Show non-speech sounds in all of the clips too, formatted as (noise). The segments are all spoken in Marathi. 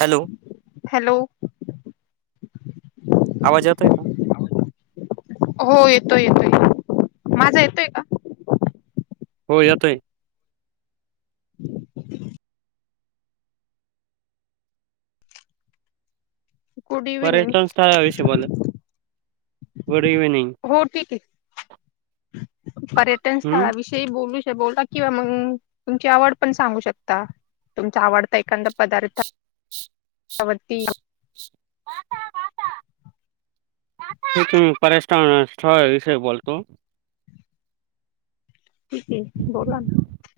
हॅलो हॅलो आवाज येतोय का? हो येतोय येतोय माझा येतोय का? हो याेतोय (unintelligible) गुड इव्हनिंग पर्यटन स्थळा विषयी बोल गुड इव्हनिंग हो ठीक आहे पर्यटन हम्म स्थळा विषयी बोलू बोला किंवा मग तुमची आवड पण सांगू शकता तुमचा आवड तर एखादा पदार्थ (unintelligible) तु पर्यटन स्थळा, स्थळा विषय बोलतो ठीक के बोला णा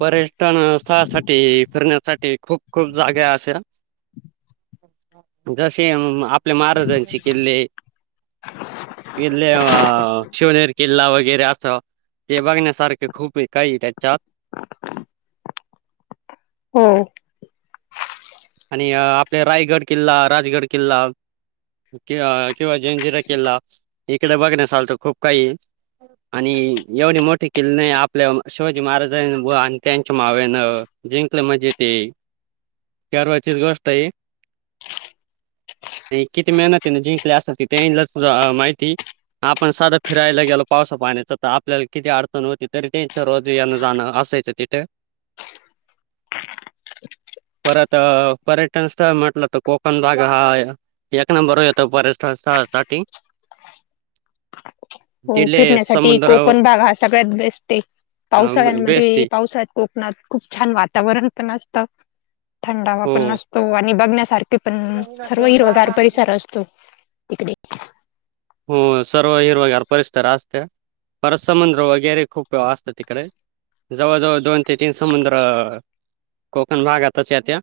पर्यटन स्थळा साठी फिरण्यासाठी खूप खूप जागा असे ना, जशी आपल्या महाराजांचे किल्ले, किल्ले शिवनेर किल्ला वगैर गेर अस ते बघण्यासारखे खूप काही त्याच्यात हो आणि आपले रायगड किल्ला राजगड किल्ला कि किंवा जंजिरा किल्ला इकडे बघण्या सारखं खूप काही आणि एवढे मोठे किल्ले नाही आपल्या शिवाजी महाराजांनी व आणि त्यांच्या मावळ्यांनं जिंकलं म्हणजे ते गर्वाचीच गोष्ट आहे किती मेहनतीने जिंकली असे त त्यां ल माहिती आपण साधं फिरायला गेलो पावसा पाण्याच तर आपल्याला किती अडचण होती तरी त्यांच्या रोज यान जाणं असायचं तिथं परत पर्यटन स्थळ म्हटलं तर कोकण भाग हा एक नंबर येतो पर्यटन स्थळा साठी हो फिरण्यासाठी कोकण भाग हा सगळ्यात बेस्ट आहे बेस्ट पावसाळ्यांमध्ये आहे पावसाळ्यात कोकणात खूप छान वातावरण पण असतं थंडावा पण हो असतो आणि बघण्या ते पण सर्व हिरवागार परिसर असतो तिकडे हो सर्व हिरवं गार परिसर असतो परत समुंद्र वगैरे खूप असत तिकडे जवळ जवळ दोन ते तीन समुंद्र कोकण भागातच या त्या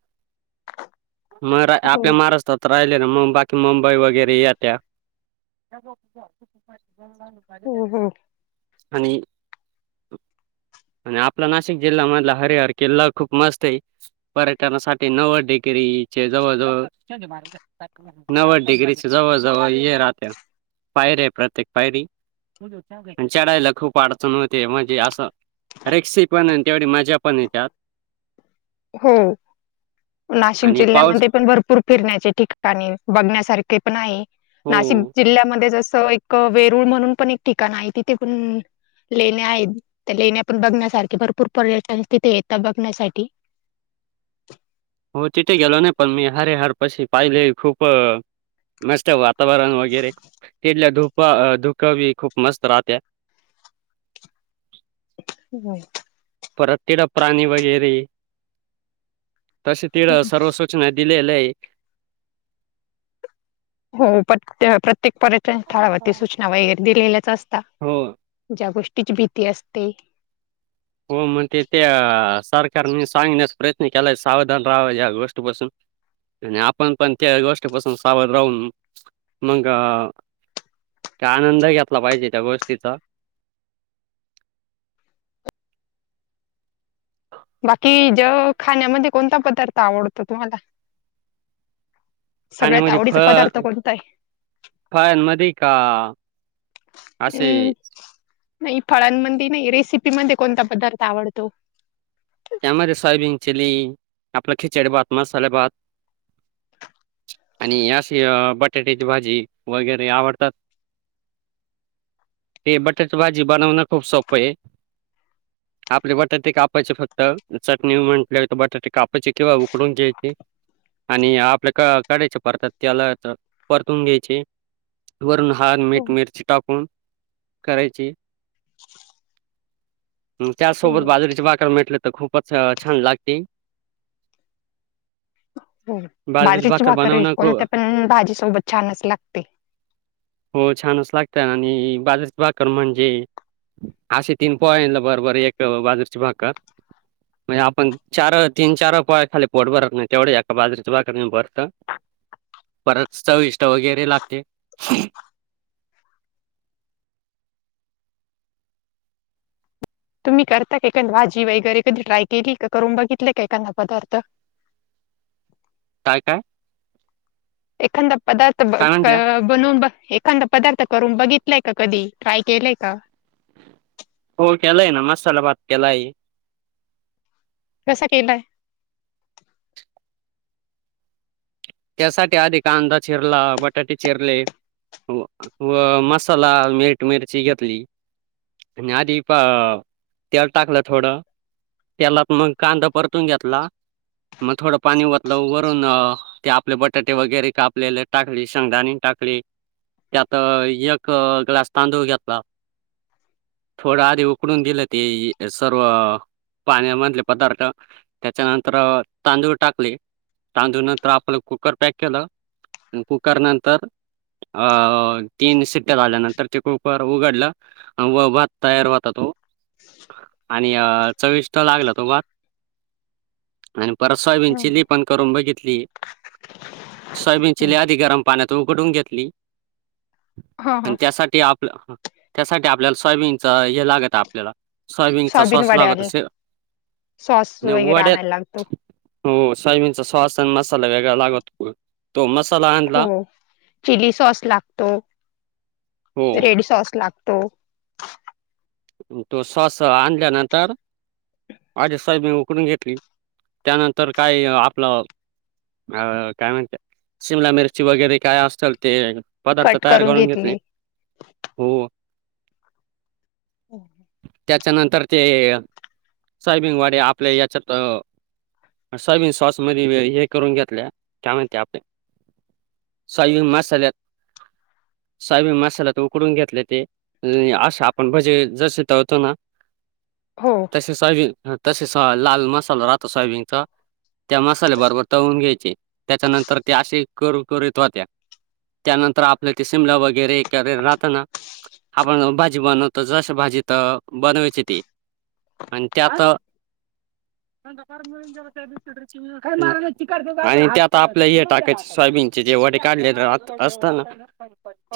मरा हो आपल्या महाराष्ट्रात तर राहिले ना मु बाकी मुंबई वगैरे येत्या. हो हो आणि आणि आपला नाशिक जिल्ह्यामधला हरिहर किल्ला खूप मस्त आहे. पर्यटनासाठी नव्वद डिग्रीचे जवळ जवळ नव्वद डिग्रीचे जवळ जवळ हे राहतात, पायर्‍या प्रत्येक पायरी चढायला खूप अडचण होते म्हणजे असं. रिस्की पण आणि तेवढी मजा पण येतात. हो नाशिक आणि पाऊस जिल्ह्यामध्ये पण भरपूर फिरण्याचे ठिकाणे बघण्यासारखं ते पण आहे. हो नाशिक जिल्ह्यामध्ये जसं. एक वेरूळ म्हणून पण एक ठिकाण आहे. तिथे पण लेण्या आहेत. त्या लेण्यापण बघण्यासारखे भरपूर पर्यटन तिथे येतात बघण्यासाठी. हो तिथे गेलो ना पण मी हरिहरपाशी पाहिले खूप मस्त वातावरण. वातावरण वगैरे. (unintelligible) धुक बी खूप मस्त राहत्यात. (unintelligible) परत तिथे प्राणी वगैरे. तसे तिथ सर्व सूचना दिलेत. (unintelligible) हो (unintelligible) प्रत्येक पर्यटन स्थळावरती सूचना वगैरे दिलेल्याचं असतात. हो ज्या गोष्टी, तिची भीती असते. हो म्हणते त्या सारखे. कारण मी सांगण्याचा प्रयत्न केलाय सावधान राहा. या गोष्टीपासून आणि आपण पण त्या गोष्टीपासून सावध राहून. मग का आनंद घेतला पाहिजे त्या गोष्टीचा बाकी ज खाण्यामध्ये. कोणता पदार्थ आवडतो तुम्हांला? आणि मध्ये फळ, फळांमध्ये का. आसे. अम्म नाही फळांमध्ये नाही, रेसिपीमध्ये कोणता पदार्थ आवडतो? (unintelligible) आपलं खिचडी भात, मसाले भात आणि अशी बटाट्याची भाजी वगैरे आवडतात. हे बटाटची भाजी बनवणं खूप सोपं आहे. आपले बटाटे कापायचे फक्त, चटणी म्हटल्या बटाटे कापायची किंवा उकडून घ्यायची, आणि आपल्या (unintelligible) (unintelligible) तेलात परतून घ्यायची वरून छान हो मीठ मिरची टाकूनं. करायची. त्या हो सोबत बाजरीचे भाकर मिठ (unintelligible) तर खूपचं छान लागते. हम्म बाजरीची भाकर भाकरी बनवणं खू परत आपण भाजी सोबत छानच लागते हम्म बाजरीची भाकर म्हणजे असे तीन पोळ्यांन बरबर एक बाजार भाकर म्हणजे आपण चार तीन चार पाय खाली पोट भरत नाही तेवढे याका बाजरीेच बा बर त परत चविष्ट वगैरे लागते तुम्ही करता का भाजी वगैरे कधी ट्राय केली का करून बघितले एखांदा पदार्थ काय काय? एखांदा पदार्थ काय क म्हणत्या बनवून एखांदा पदार्थ करून बघितलाय का कधी ट्राय केलंय का? हो केलाय ना मसाला भात केलाय कसा केलाय? त्यासाठी आधी कांदा चिरला, बटाटे चिरले व मसाला मीठ मिरची घेतली आणि आधी प तेल टाकलं, थोडं तेलात मग कांदा परतून घेतला मग थोडं पाणी वतल वरून ते आणि बटाटे वगैरे कापलेले टाकले, शेंगदाणी टाकली त्यात एक ग्लास तांदूळ घेतला. थोडा आधी उकळून दिलं ते सर्व पाण्यामधले पदार्थ. त्याच्यानंतर तांदूळ टाकले तांदूळ नंतर आपलं कुकर पॅक केलं अह कुकर नंतर अ तीन सिट्ट्या झाल्यानंतर ते कुकर उघडलं व भात तयार होता तो आणि चविष्ट लागला तो भात आणि परवा सोयाबीन हं, चिली पण करून बघितली इथली सोयाबीन हं. चिली आधी गरम पाण्यात उघडून घेतली हा आणि हा त्यासाठी आपलं हा त्यासाठी आपल्याला सोयाबीनच हे लागत आपल्याला सोयाबीनचा सोयाबीन सॉस लागत वड्याला अस सॉस म्हणजे वगैरे वड्यात आणायला लागतो. हो सोयाबीनचा सॉस आणि मसाला वेगळा लागत होय. हो चिली सॉस लागतो, हो रेड सॉस लाग तो तो सॉस आणल्यानंतर आधी सोयाबीन उकडून घेतली त्यानंतर काय आपलं अह काय म्हणते शिमला मिरची वगैरे काय असेल ते पदार्थ तयार करून घेतले हो हो. त्याच्यानंतर ते सोयाबीन वडे आपले याच्यात सोयाबीन सॉसमध्ये हे करून घेतल्या का म्हणते आपले सोयाबीन मसाल्यात सोयाबीन मसाल्यात उकडून घेतले ते अह अस पण म्हणजे जसे ठेवतो ना हो तसे सोयाबीन तसेच लाल मसाला राहतो सोयाबीनचा त्या मसाल्या बरोबर तळून घ्यायचे त्याच्यानंतर ते असे कुरकुरीत होत्या त्यानंतर आपल्या ते शिमला वगैरे राहत ना आपण भाजी बनवत तर जस भाजी त बनवायची ते आणि त्यात आणि त्यात आपल्या हे टाकायचे सोयाबीनचे जे वडे काढले राहत असतना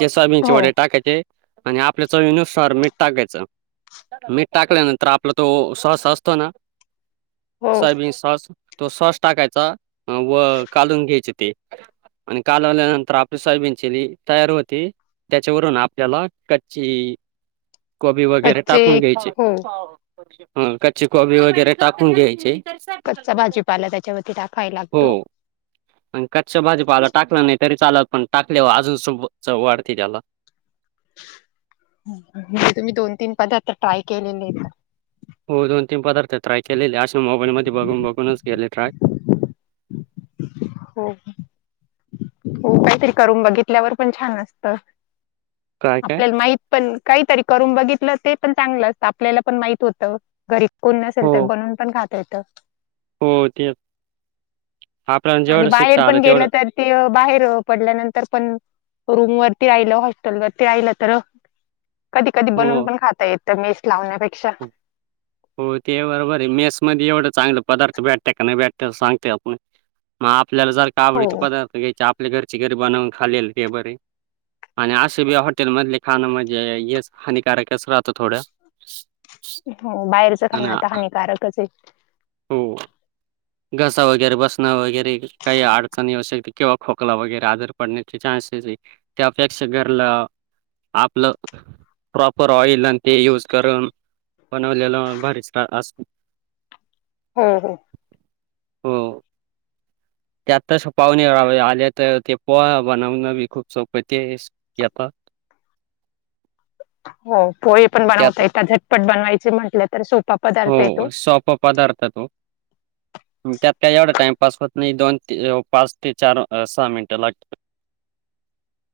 ते सोयाबीनचे हो वड्या टाकायचे आणि आपल्या चवीनुसार मीठ टाकायचं, मीठ टाकल्यानंतर आपला तो सॉस असतो ना हो सोयाबीन सॉस तो सॉस टाकायचा व कालून घ्यायचे ते आणि कालवल्यानंतर आपली सोयाबीन चीली तयार होते त्याच्यावरून आपल्याला कच्ची कोबी वगैरे कच्चे टाकून घ्यायचे. हो ह कच्ची कोबी वगैरे टाकून घ्यायची. कच्चा भाजीपाला त्याच्यावरती टाकाय हो लागतो. आणि कच्च्या भाजीपाला टाकला नाही तरी चालाल, पण टाकलेवर अजून सोबत चव वाढते त्याला. म्हणजे तुम्ही दोन तीन पदार्थ ट्राय केलेले तर. हो दोन तीन पदार्थ ट्राय केलेले, अशे मोबाईल मध्ये बघून बघूनच केले ट्राय. हो हो काहीतरी करून बघितल्यावर पण छान असत. काय काय? आपल्याला माहित पण काहीतरी करून बघितलं ते पण चांगलं असतं. आपल्याला पण माहित होतं. घरी कोण नसेल हो तर बनवून पण खात येत. हो तेच. आणि बाहेर पण गेलं तर ते बाहेर पडल्यानंतर पण रूम वरती राहिलं, हॉस्टेल वरती राहिलं तर कधी कधी बनवून हो. पण खाता येत. तर मेस लावण्यापेक् हो ते बरोबर आहे, मेस मध्ये एवढं चांगले पदार्थ भेटता का नाही भेटत्याल सांगता आपण, मग आप आपल्याला जर का हो आवडचे पदार्थ घ्यायचे आप आप घरची घरी बनवून खालेल हे बर आणि असे बी हॉटेल मधले खाणं म्हणजे हेच हानिकारकच राहतं थोड. हो बाहेरचं खाणं आता हानिकारकच आहे. हो. घसा वगैरे बसना वगैर काही अडचणी असेल किंवा खोकला वगैरे आजारी पडण्याचे चान्सेस आहे त्यापेक्षा घरला आपलं प्रॉपर ऑइल आणि ते यूज करून बनवलेला भारीच असतो. हम हम. हो. त्यातस पाहुणे आले तर ते पोहा बनवणंी खूप सोपं ते येतात. हो पोहे पण बनवता येतात झटपट बन खायचं म्हटलं तर सोपं. हो सोप पदार्थ तो त्यात काय एवढ टाइमपास हो नाही दोन ते पाच ते चार सहा मिनिटं लागत.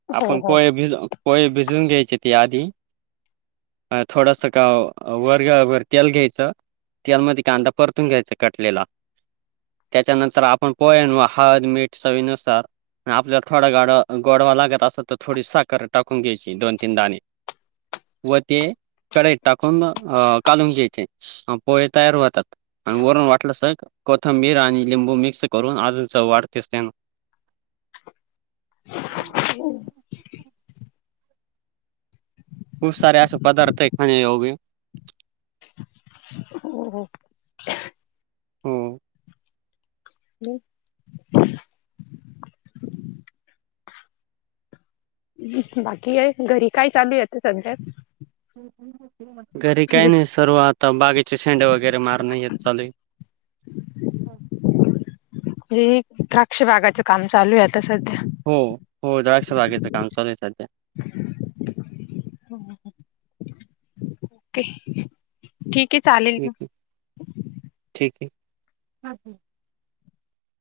हो आपण हो पोहे भिज पोहे भिजून घ्यायची. तिथे आधी, थोडासा काव वर अ घ्या च. तेलामध्ये कांदा परतून घ्यायचा कटलेला. त्याच्यानंतर आपण पोहे म हळद मीठ चवीनुसार आपल्याला थोडा गाड गोडवा लागत असत तर थोडी साखर टाकून घ्यायची दोन तीन दाणे व ते कढईत टाकून कालून घ्यायचे. पोहे तयार होतात आणि वरून वाटलंस कोथंबीर आणि लिंबू मिक्स करून अजून च वाढ दिसते ना. (inaudible) (unintelligible) सारे असेश पदार्थ हेत (unintelligible) (unintelligible) भी हो हो (unintelligible) होम (unintelligible) (inaudible) (inaudible) बाकी है घरी काय चालूये आता सध्यात हम् हम् ह्म घरी काही नाही सर्व आता बागेचे शेंडे वगैरे मार नाही येत चालू जे ही द्राक्ष बागाच काम चालू हे हो हो द्राक्ष बागेचं काम चालूल सध्या (inaudible) (inaudible) ओके ठीक की चालेल मं हम् हम्